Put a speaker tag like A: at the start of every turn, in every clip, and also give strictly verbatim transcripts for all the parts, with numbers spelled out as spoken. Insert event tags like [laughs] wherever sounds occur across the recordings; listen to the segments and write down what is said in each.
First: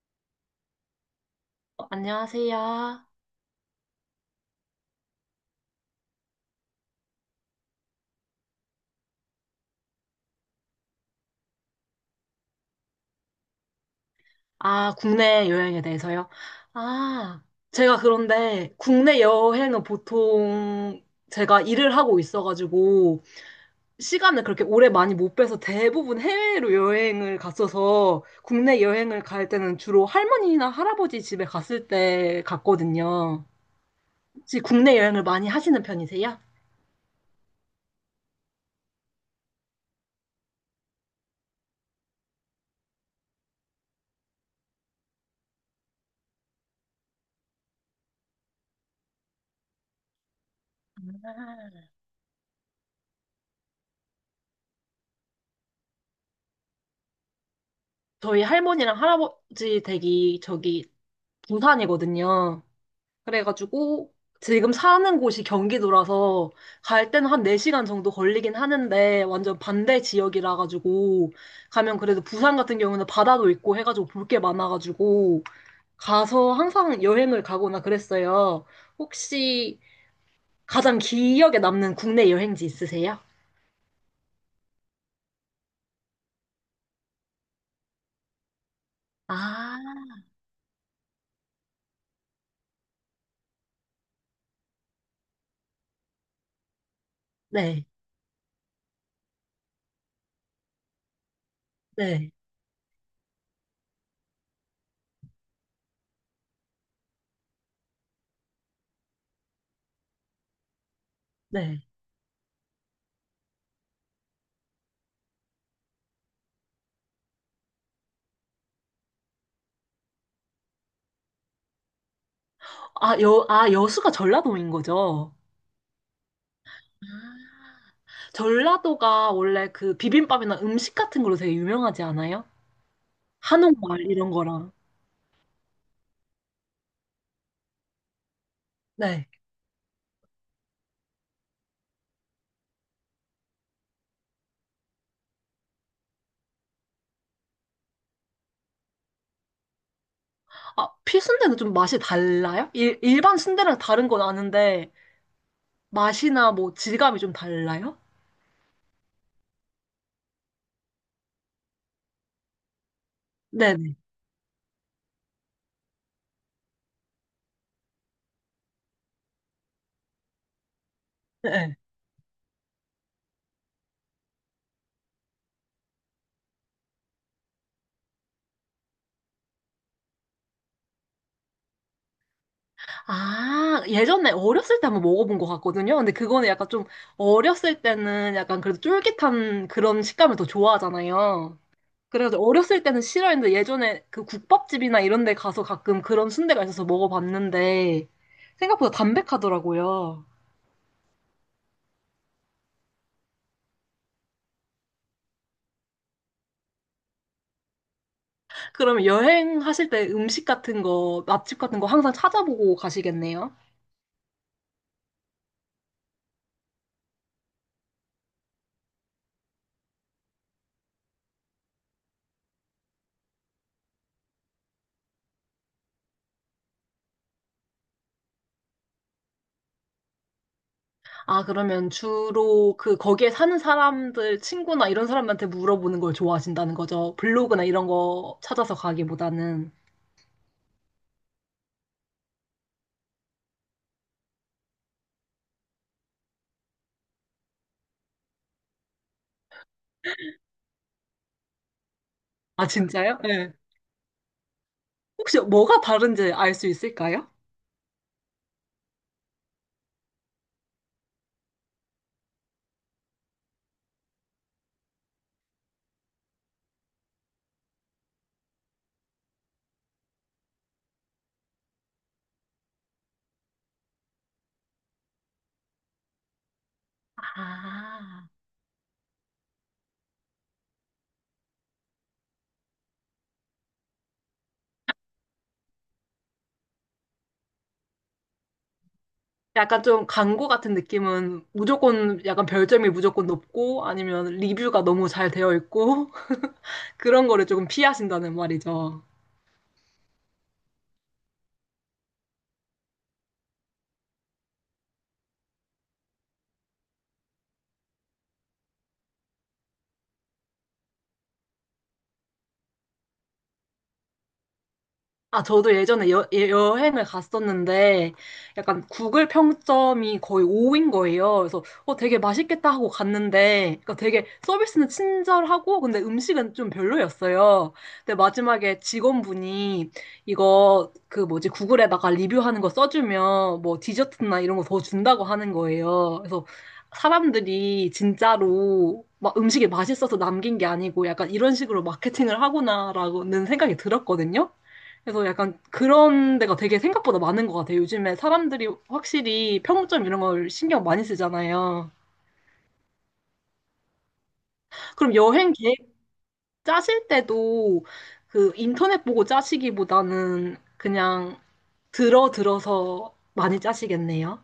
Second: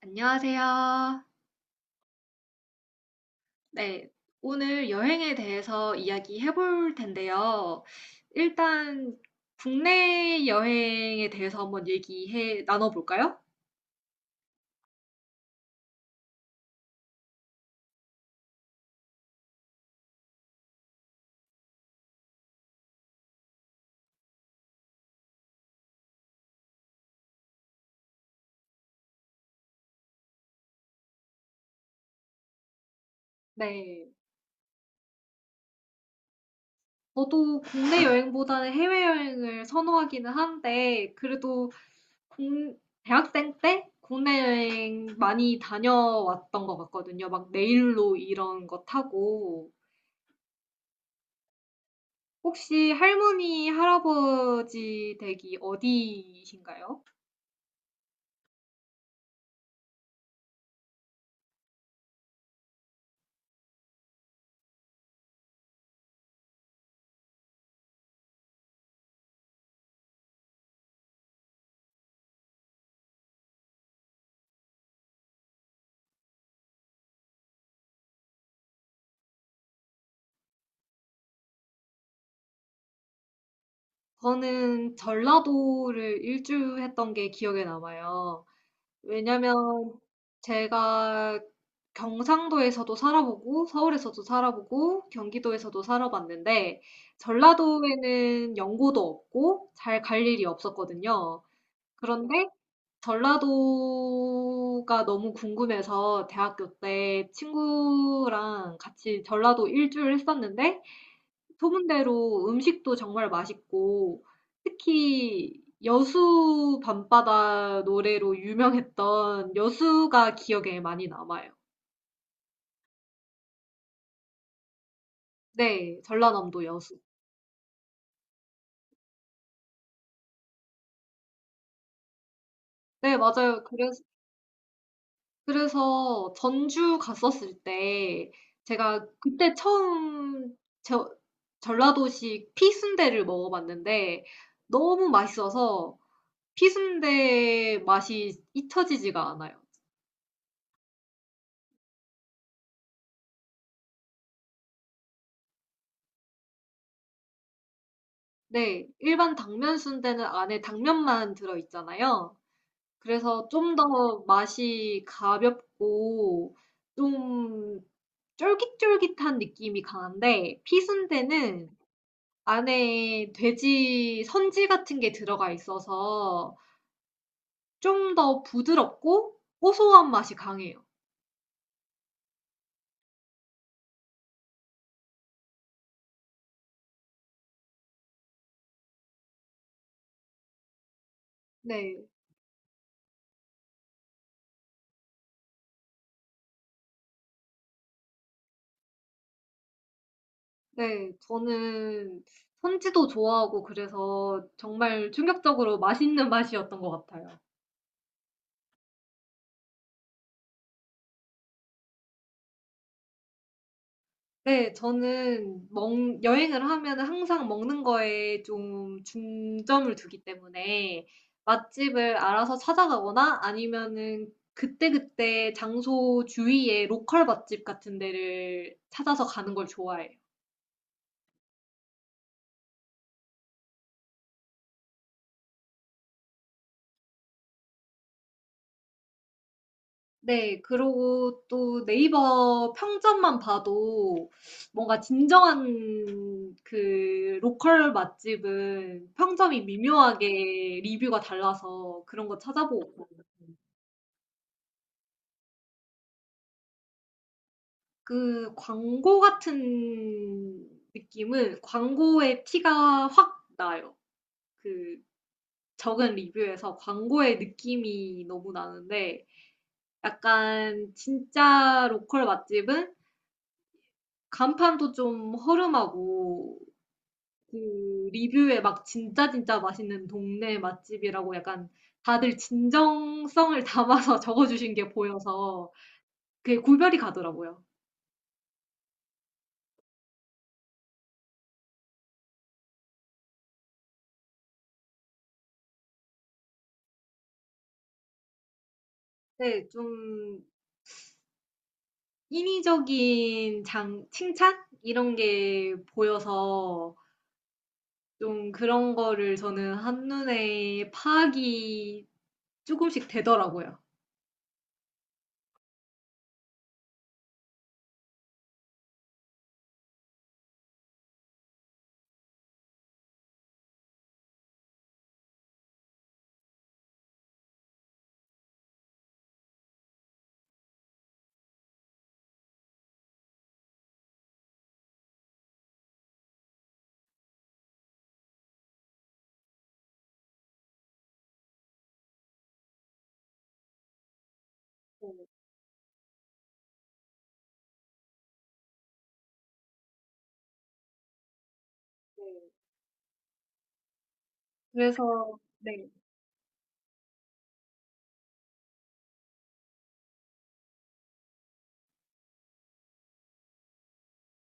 A: 안녕하세요.
B: 어, 안녕하세요.
A: 네, 오늘 여행에 대해서 이야기해 볼 텐데요. 일단 국내 여행에 대해서 한번 얘기해 나눠볼까요?
B: 아, 국내 여행에 대해서요? 아, 제가 그런데 국내 여행은 보통 제가 일을 하고 있어가지고 시간을 그렇게 오래 많이 못 빼서 대부분 해외로 여행을 갔어서 국내 여행을 갈 때는 주로 할머니나 할아버지 집에 갔을 때 갔거든요.
A: 네.
B: 혹시 국내 여행을 많이 하시는 편이세요?
A: 저도 국내 [laughs] 여행보다는 해외여행을 선호하기는 한데, 그래도 공- 대학생 때 국내 여행 많이 다녀왔던 것 같거든요. 막 내일로 이런 거 타고. 혹시 할머니, 할아버지 댁이 어디이신가요?
B: 저희 할머니랑 할아버지 댁이 저기 부산이거든요. 그래가지고 지금 사는 곳이 경기도라서 갈 때는 한 네 시간 정도 걸리긴 하는데 완전 반대 지역이라 가지고 가면 그래도 부산 같은 경우는 바다도 있고 해가지고 볼 게 많아가지고 가서 항상 여행을 가거나 그랬어요. 혹시 가장 기억에 남는 국내 여행지 있으세요?
A: 저는 전라도를 일주했던 게 기억에 남아요. 왜냐면
B: 아,
A: 제가 경상도에서도 살아보고 서울에서도 살아보고 경기도에서도 살아봤는데
B: 네,
A: 전라도에는 연고도 없고 잘 갈 일이 없었거든요.
B: 네,
A: 그런데 전라도가 너무 궁금해서 대학교 때 친구랑 같이 전라도 일주를 했었는데
B: 네.
A: 소문대로 음식도 정말 맛있고 특히 여수 밤바다 노래로 유명했던 여수가 기억에 많이 남아요.
B: 아, 여, 아, 여수가 전라도인 거죠?
A: 네, 전라남도 여수.
B: 전라도가 원래 그 비빔밥이나 음식 같은 걸로 되게 유명하지 않아요?
A: 네, 맞아요. 그래서,
B: 한옥마을 이런 거랑.
A: 그래서 전주 갔었을 때 제가
B: 네.
A: 그때 처음 저, 전라도식 피순대를 먹어봤는데 너무 맛있어서 피순대 맛이 잊혀지지가 않아요.
B: 아, 필순대는 좀 맛이 달라요? 일, 일반 순대랑 다른 건 아는데 맛이나 뭐 질감이 좀 달라요?
A: 네. 일반 당면 순대는 안에 당면만 들어 있잖아요. 그래서 좀
B: 네네.
A: 더 맛이 가볍고 좀 쫄깃쫄깃한 느낌이 강한데 피순대는
B: 네.
A: 안에 돼지 선지 같은 게 들어가 있어서 좀 더 부드럽고 고소한 맛이 강해요.
B: 아, 예전에 어렸을 때 한번 먹어본 것 같거든요. 근데 그거는 약간 좀 어렸을 때는 약간 그래도 쫄깃한 그런 식감을 더 좋아하잖아요.
A: 네.
B: 그래서 어렸을 때는 싫어했는데 예전에 그 국밥집이나 이런 데 가서 가끔 그런 순대가 있어서 먹어봤는데 생각보다 담백하더라고요.
A: 네. 저는 선지도 좋아하고 그래서 정말 충격적으로 맛있는 맛이었던 것 같아요.
B: 그럼 여행하실 때 음식 같은 거, 맛집 같은 거 항상 찾아보고 가시겠네요?
A: 네. 저는 먹 여행을 하면 항상 먹는 거에 좀 중점을 두기 때문에 맛집을 알아서 찾아가거나 아니면은 그때그때 장소 주위에 로컬 맛집 같은 데를 찾아서 가는 걸 좋아해요.
B: 아, 그러면 주로 그 거기에 사는 사람들, 친구나 이런 사람한테 물어보는 걸 좋아하신다는 거죠? 블로그나 이런 거 찾아서 가기보다는.
A: 네. 그리고 또 네이버 평점만 봐도 뭔가 진정한 그 로컬 맛집은 평점이 미묘하게 리뷰가 달라서 그런 거
B: 아,
A: 찾아보고
B: 진짜요? 네. 혹시 뭐가 다른지 알 수 있을까요?
A: 그 광고 같은 느낌은 광고의 티가 확 나요. 그 적은 리뷰에서 광고의 느낌이 너무 나는데 약간 진짜 로컬 맛집은 간판도 좀 허름하고 그
B: 아,
A: 리뷰에 막 진짜 진짜 맛있는 동네 맛집이라고 약간 다들 진정성을 담아서 [laughs] 적어주신 게 보여서 그게 구별이 가더라고요.
B: 약간 좀 광고 같은 느낌은 무조건 약간 별점이 무조건 높고 아니면 리뷰가 너무 잘 되어 있고 [laughs] 그런 거를 조금 피하신다는 말이죠.
A: 네, 좀 인위적인 장, 칭찬? 이런 게 보여서 좀 그런 거를 저는 한눈에 파악이 조금씩 되더라고요.
B: 아, 저도 예전에 여, 예- 여행을 갔었는데, 약간 구글 평점이 거의 오인 거예요. 그래서, 어, 되게 맛있겠다 하고 갔는데, 그러니까 되게 서비스는 친절하고, 근데 음식은 좀 별로였어요. 근데 마지막에 직원분이 이거, 그 뭐지, 구글에다가 리뷰하는 거 써주면, 뭐 디저트나 이런 거 더 준다고 하는 거예요. 그래서 사람들이 진짜로 막 음식이 맛있어서 남긴 게 아니고, 약간 이런 식으로 마케팅을 하구나라는 생각이 들었거든요.
A: 네,
B: 그래서 약간 그런 데가 되게 생각보다 많은 것 같아요. 요즘에 사람들이 확실히 평점 이런 걸 신경 많이 쓰잖아요.
A: 네. 그래서,
B: 그럼 여행 계획
A: 네.
B: 짜실 때도 그 인터넷 보고 짜시기보다는 그냥 들어 들어서 많이 짜시겠네요.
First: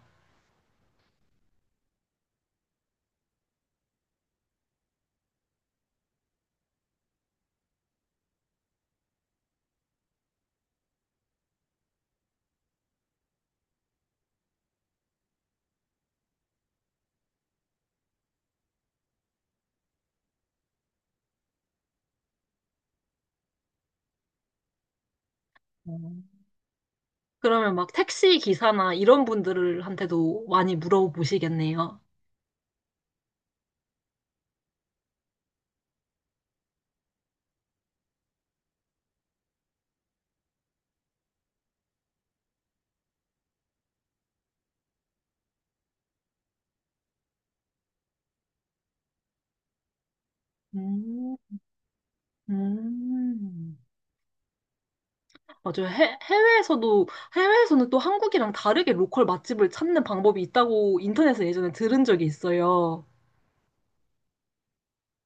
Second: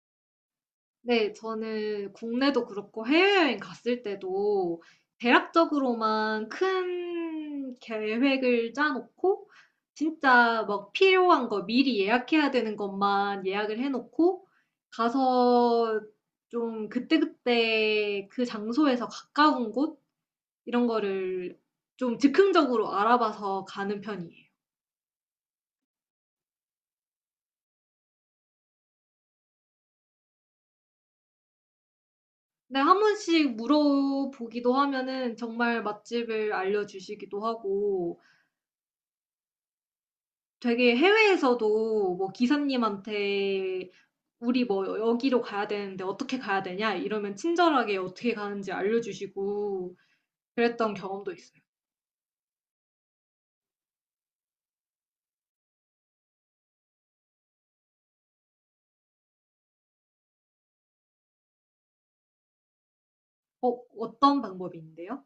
A: 네. 저는 국내도 그렇고 해외여행 갔을 때도 대략적으로만 큰 계획을 짜 놓고 진짜 막 필요한 거 미리 예약해야 되는 것만 예약을 해 놓고 가서 좀 그때그때 그 장소에서 가까운 곳 이런 거를 좀 즉흥적으로 알아봐서 가는 편이에요.
B: 음. 그러면 막 택시 기사나 이런 분들한테도 많이 물어보시겠네요.
A: 근데 한 번씩 물어보기도 하면은 정말 맛집을 알려 주시기도 하고 되게 해외에서도 뭐 기사님한테 "우리 뭐 여기로 가야 되는데 어떻게 가야 되냐?" 이러면 친절하게 어떻게 가는지 알려주시고 그랬던 경험도
B: 음.
A: 있어요.
B: 음. 맞아요. 해, 해외에서도, 해외에서는 또 한국이랑 다르게 로컬 맛집을 찾는 방법이 있다고 인터넷에 예전에 들은 적이 있어요.
A: 어 어떤 방법인데요?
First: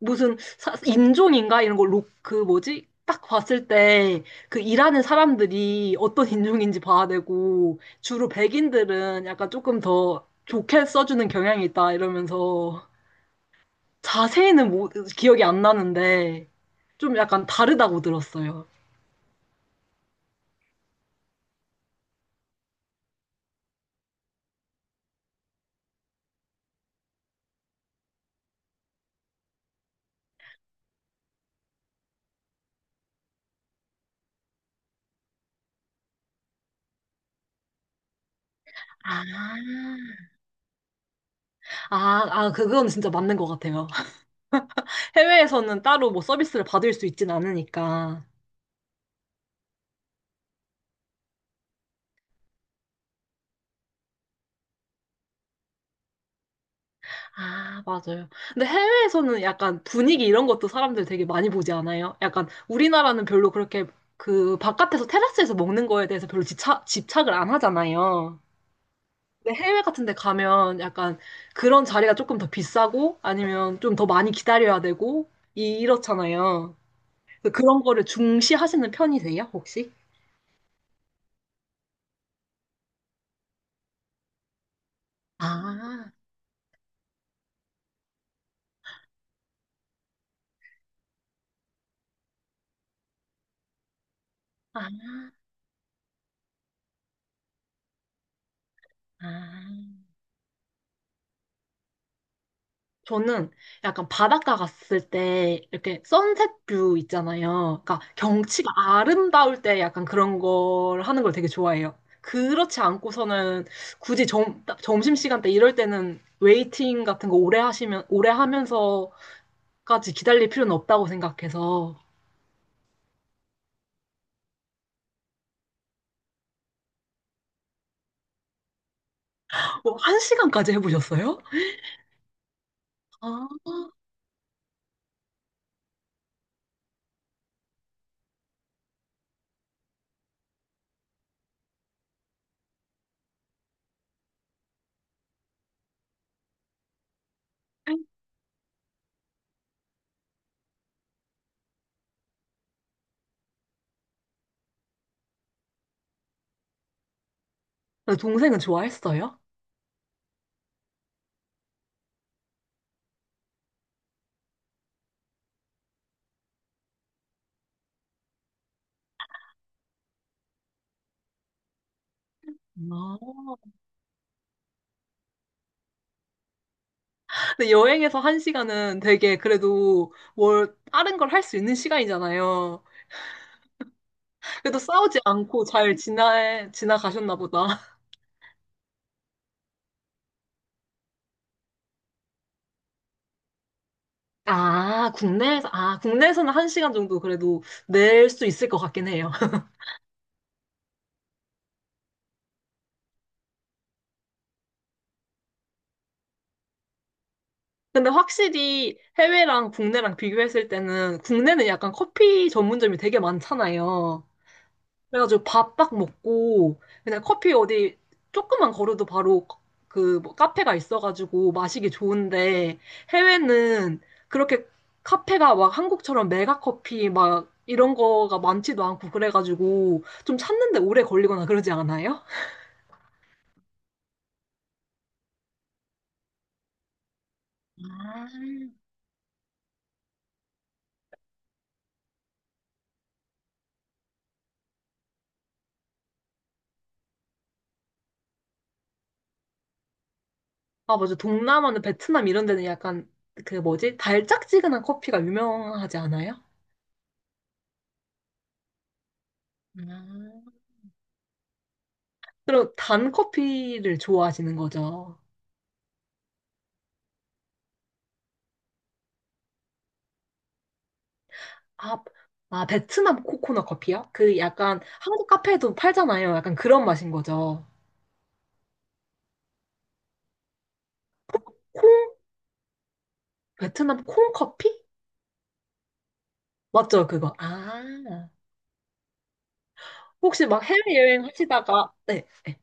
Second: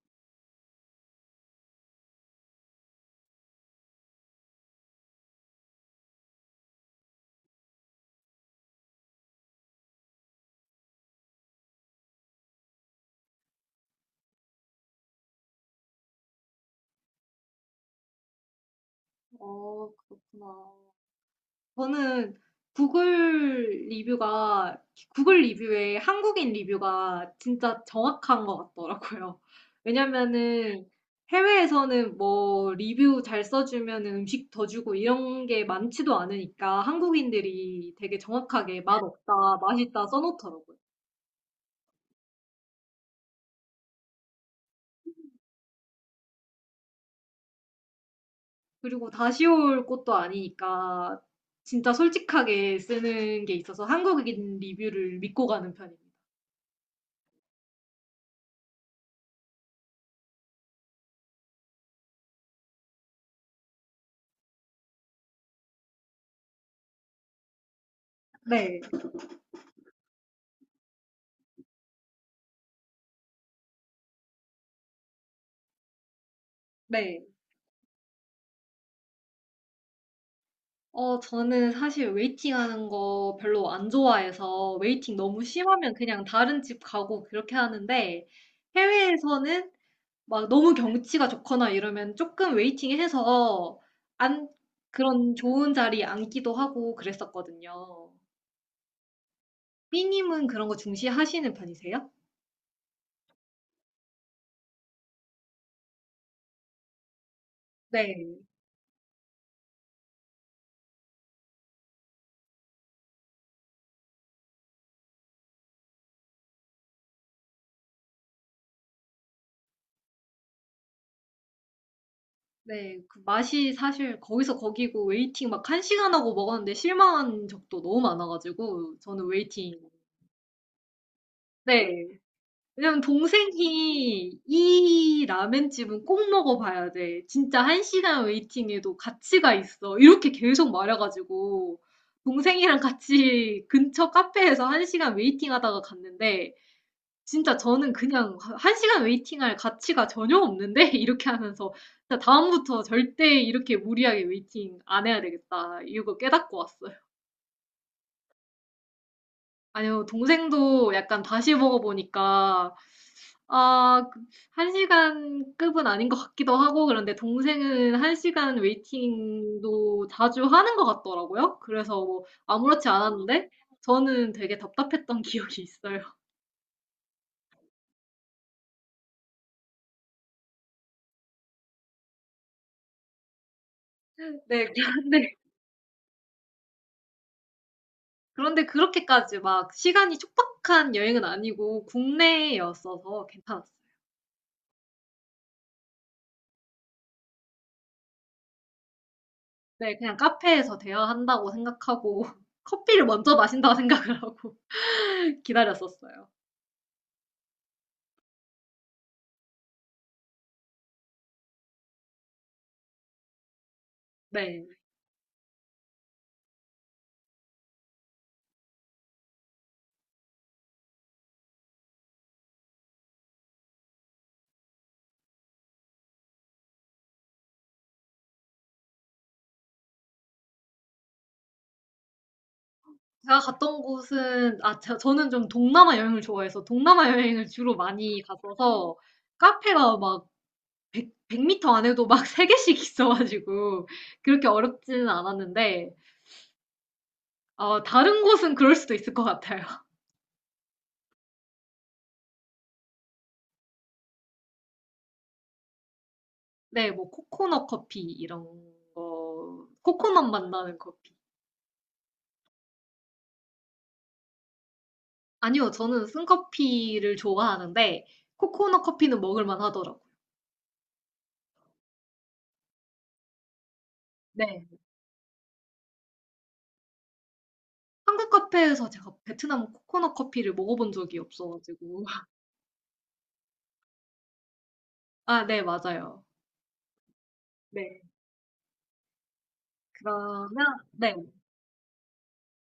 B: 무슨 사- 인종인가? 이런 거, 로, 그 뭐지? 딱 봤을 때 그 일하는 사람들이 어떤 [laughs] 인종인지 봐야 되고, 주로 백인들은 약간 조금 더 좋게 써주는 경향이 있다 이러면서 자세히는 모- 기억이 안 나는데, 좀 약간 다르다고 들었어요.
A: 어 그렇구나. 저는 구글 리뷰가, 구글 리뷰에 한국인 리뷰가 진짜 정확한 것 같더라고요. 왜냐면은 해외에서는 뭐 리뷰 잘 써주면 음식 더 주고 이런 게 많지도 않으니까 한국인들이 되게 정확하게
B: 아,
A: 맛없다, 맛있다 써놓더라고요.
B: 아, 아, 그건 진짜 맞는 것 같아요. 해외에서는 따로 뭐 서비스를 받을 수 있진 않으니까.
A: 그리고 다시 올 것도 아니니까 진짜 솔직하게 쓰는 게 있어서 한국인 리뷰를 믿고 가는 편입니다.
B: 아, 맞아요. 근데 해외에서는 약간 분위기 이런 것도 사람들 되게 많이 보지 않아요? 약간 우리나라는 별로 그렇게 그 바깥에서 테라스에서 먹는 거에 대해서 별로 집착, 집착을 안 하잖아요.
A: 네,
B: 근데 해외 같은 데 가면 약간 그런 자리가 조금 더 비싸고 아니면 좀 더 많이 기다려야 되고 이- 이렇잖아요.
A: 네.
B: 그래서 그런 거를 중시하시는 편이세요, 혹시?
A: 어, 저는 사실 웨이팅하는 거 별로 안 좋아해서 웨이팅 너무 심하면
B: 아,
A: 그냥 다른 집 가고 그렇게 하는데 해외에서는 막 너무 경치가 좋거나 이러면 조금 웨이팅해서 안
B: 아,
A: 그런 좋은 자리 앉기도 하고 그랬었거든요.
B: 아.
A: 삐님은 그런 거 중시하시는 편이세요?
B: 저는 약간 바닷가 갔을 때 이렇게 선셋 뷰 있잖아요. 그러니까
A: 네,
B: 경치가 아름다울 때 약간 그런 걸 하는 걸 되게 좋아해요. 그렇지 않고서는 굳이 점, 점심시간 때 이럴 때는 웨이팅 같은 거 오래 하시면, 오래 하면서까지 기다릴 필요는 없다고 생각해서
A: 네. 그 맛이 사실 거기서 거기고 웨이팅 막 한 시간 하고 먹었는데 실망한 적도 너무 많아가지고 저는 웨이팅.
B: 뭐, 한 시간까지 해보셨어요?
A: 네. 왜냐면
B: 아,
A: 동생이 이 라멘집은 꼭 먹어봐야 돼. 진짜 한 시간 웨이팅에도 가치가 있어. 이렇게 계속 말해가지고 동생이랑 같이 [laughs] 근처 카페에서 한 시간 웨이팅 하다가 갔는데 진짜 저는 그냥 한 시간 웨이팅할 가치가 전혀 없는데 [laughs] 이렇게 하면서 진짜 다음부터 절대 이렇게 무리하게 웨이팅 안 해야 되겠다. 이거 깨닫고 왔어요.
B: 근데 동생은 좋아했어요?
A: 아니요, 동생도 약간 다시 먹어보니까, 아, 그- 한 시간 급은 아닌 것 같기도 하고, 그런데 동생은 한 시간 웨이팅도 자주 하는 것 같더라고요. 그래서 뭐, 아무렇지
B: 아.
A: 않았는데, 저는 되게 답답했던 [laughs] 기억이 있어요.
B: 근데 여행에서 한 시간은 되게 그래도 뭘 다른 걸 할 수 있는 시간이잖아요.
A: 네,
B: 그래도 싸우지
A: 그런데,
B: 않고 잘 지나, 지나가셨나 보다.
A: 그런데 그렇게까지 막 시간이 촉박한 여행은 아니고, 국내였어서 괜찮았어요.
B: 아, 국내에서, 아, 국내에서는 한 시간 정도 그래도 낼 수 있을 것 같긴 해요. [laughs]
A: 네, 그냥 카페에서 대화한다고 생각하고, [laughs] 커피를 먼저 마신다고 생각을 하고 [laughs] 기다렸었어요.
B: 근데 확실히 해외랑 국내랑 비교했을 때는 국내는 약간 커피 전문점이 되게 많잖아요.
A: 네.
B: 그래가지고 밥 딱 먹고 그냥 커피 어디 조금만 걸어도 바로 그뭐 카페가 있어가지고 마시기 좋은데 해외는 그렇게 카페가 막 한국처럼 메가 커피 막 이런 거가 많지도 않고 그래가지고 좀 찾는데 오래 걸리거나 그러지 않아요?
A: 제가 갔던 곳은 아 저 저는 좀 동남아 여행을 좋아해서 동남아 여행을 주로 많이
B: 아,
A: 갔어서 카페가 막 백, 터 m 안에도 막 [laughs] 세 개씩 있어 가지고 그렇게 어렵지는 않았는데 어 다른 곳은 그럴 수도 있을 것 같아요. [laughs]
B: 아 맞아 동남아는 베트남 이런 데는 약간 그 뭐지 달짝지근한 커피가 유명하지 않아요?
A: 네, 뭐 코코넛 커피 이런 거 코코넛 맛
B: 아.
A: 나는 커피.
B: 그럼 단 커피를 좋아하시는 거죠?
A: 아니요. 저는 쓴커피를 좋아하는데 코코넛 커피는 먹을 만 하더라고요.
B: 아, 아, 베트남 코코넛 커피요? 그
A: 네.
B: 약간 한국 카페에도 팔잖아요. 약간 그런 맛인 거죠.
A: 한국 카페에서 제가 베트남 코코넛 커피를 먹어본 적이 없어 가지고
B: 콩?
A: [laughs]
B: 베트남 콩 커피?
A: 아 네, 맞아요.
B: 맞죠, 그거.
A: 네.
B: 아, 혹시
A: 그러면
B: 막
A: 네.
B: 해외여행 하시다가, 네, 네.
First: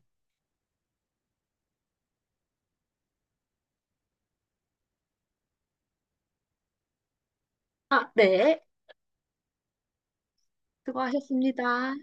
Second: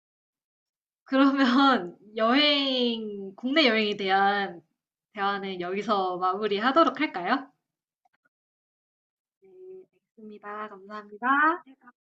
A: 그러면 [laughs] 여행 국내 여행에 대한 대화는 여기서 마무리하도록 할까요?
B: 아, 네.
A: 네, 알겠습니다. 감사합니다.
B: 수고하셨습니다.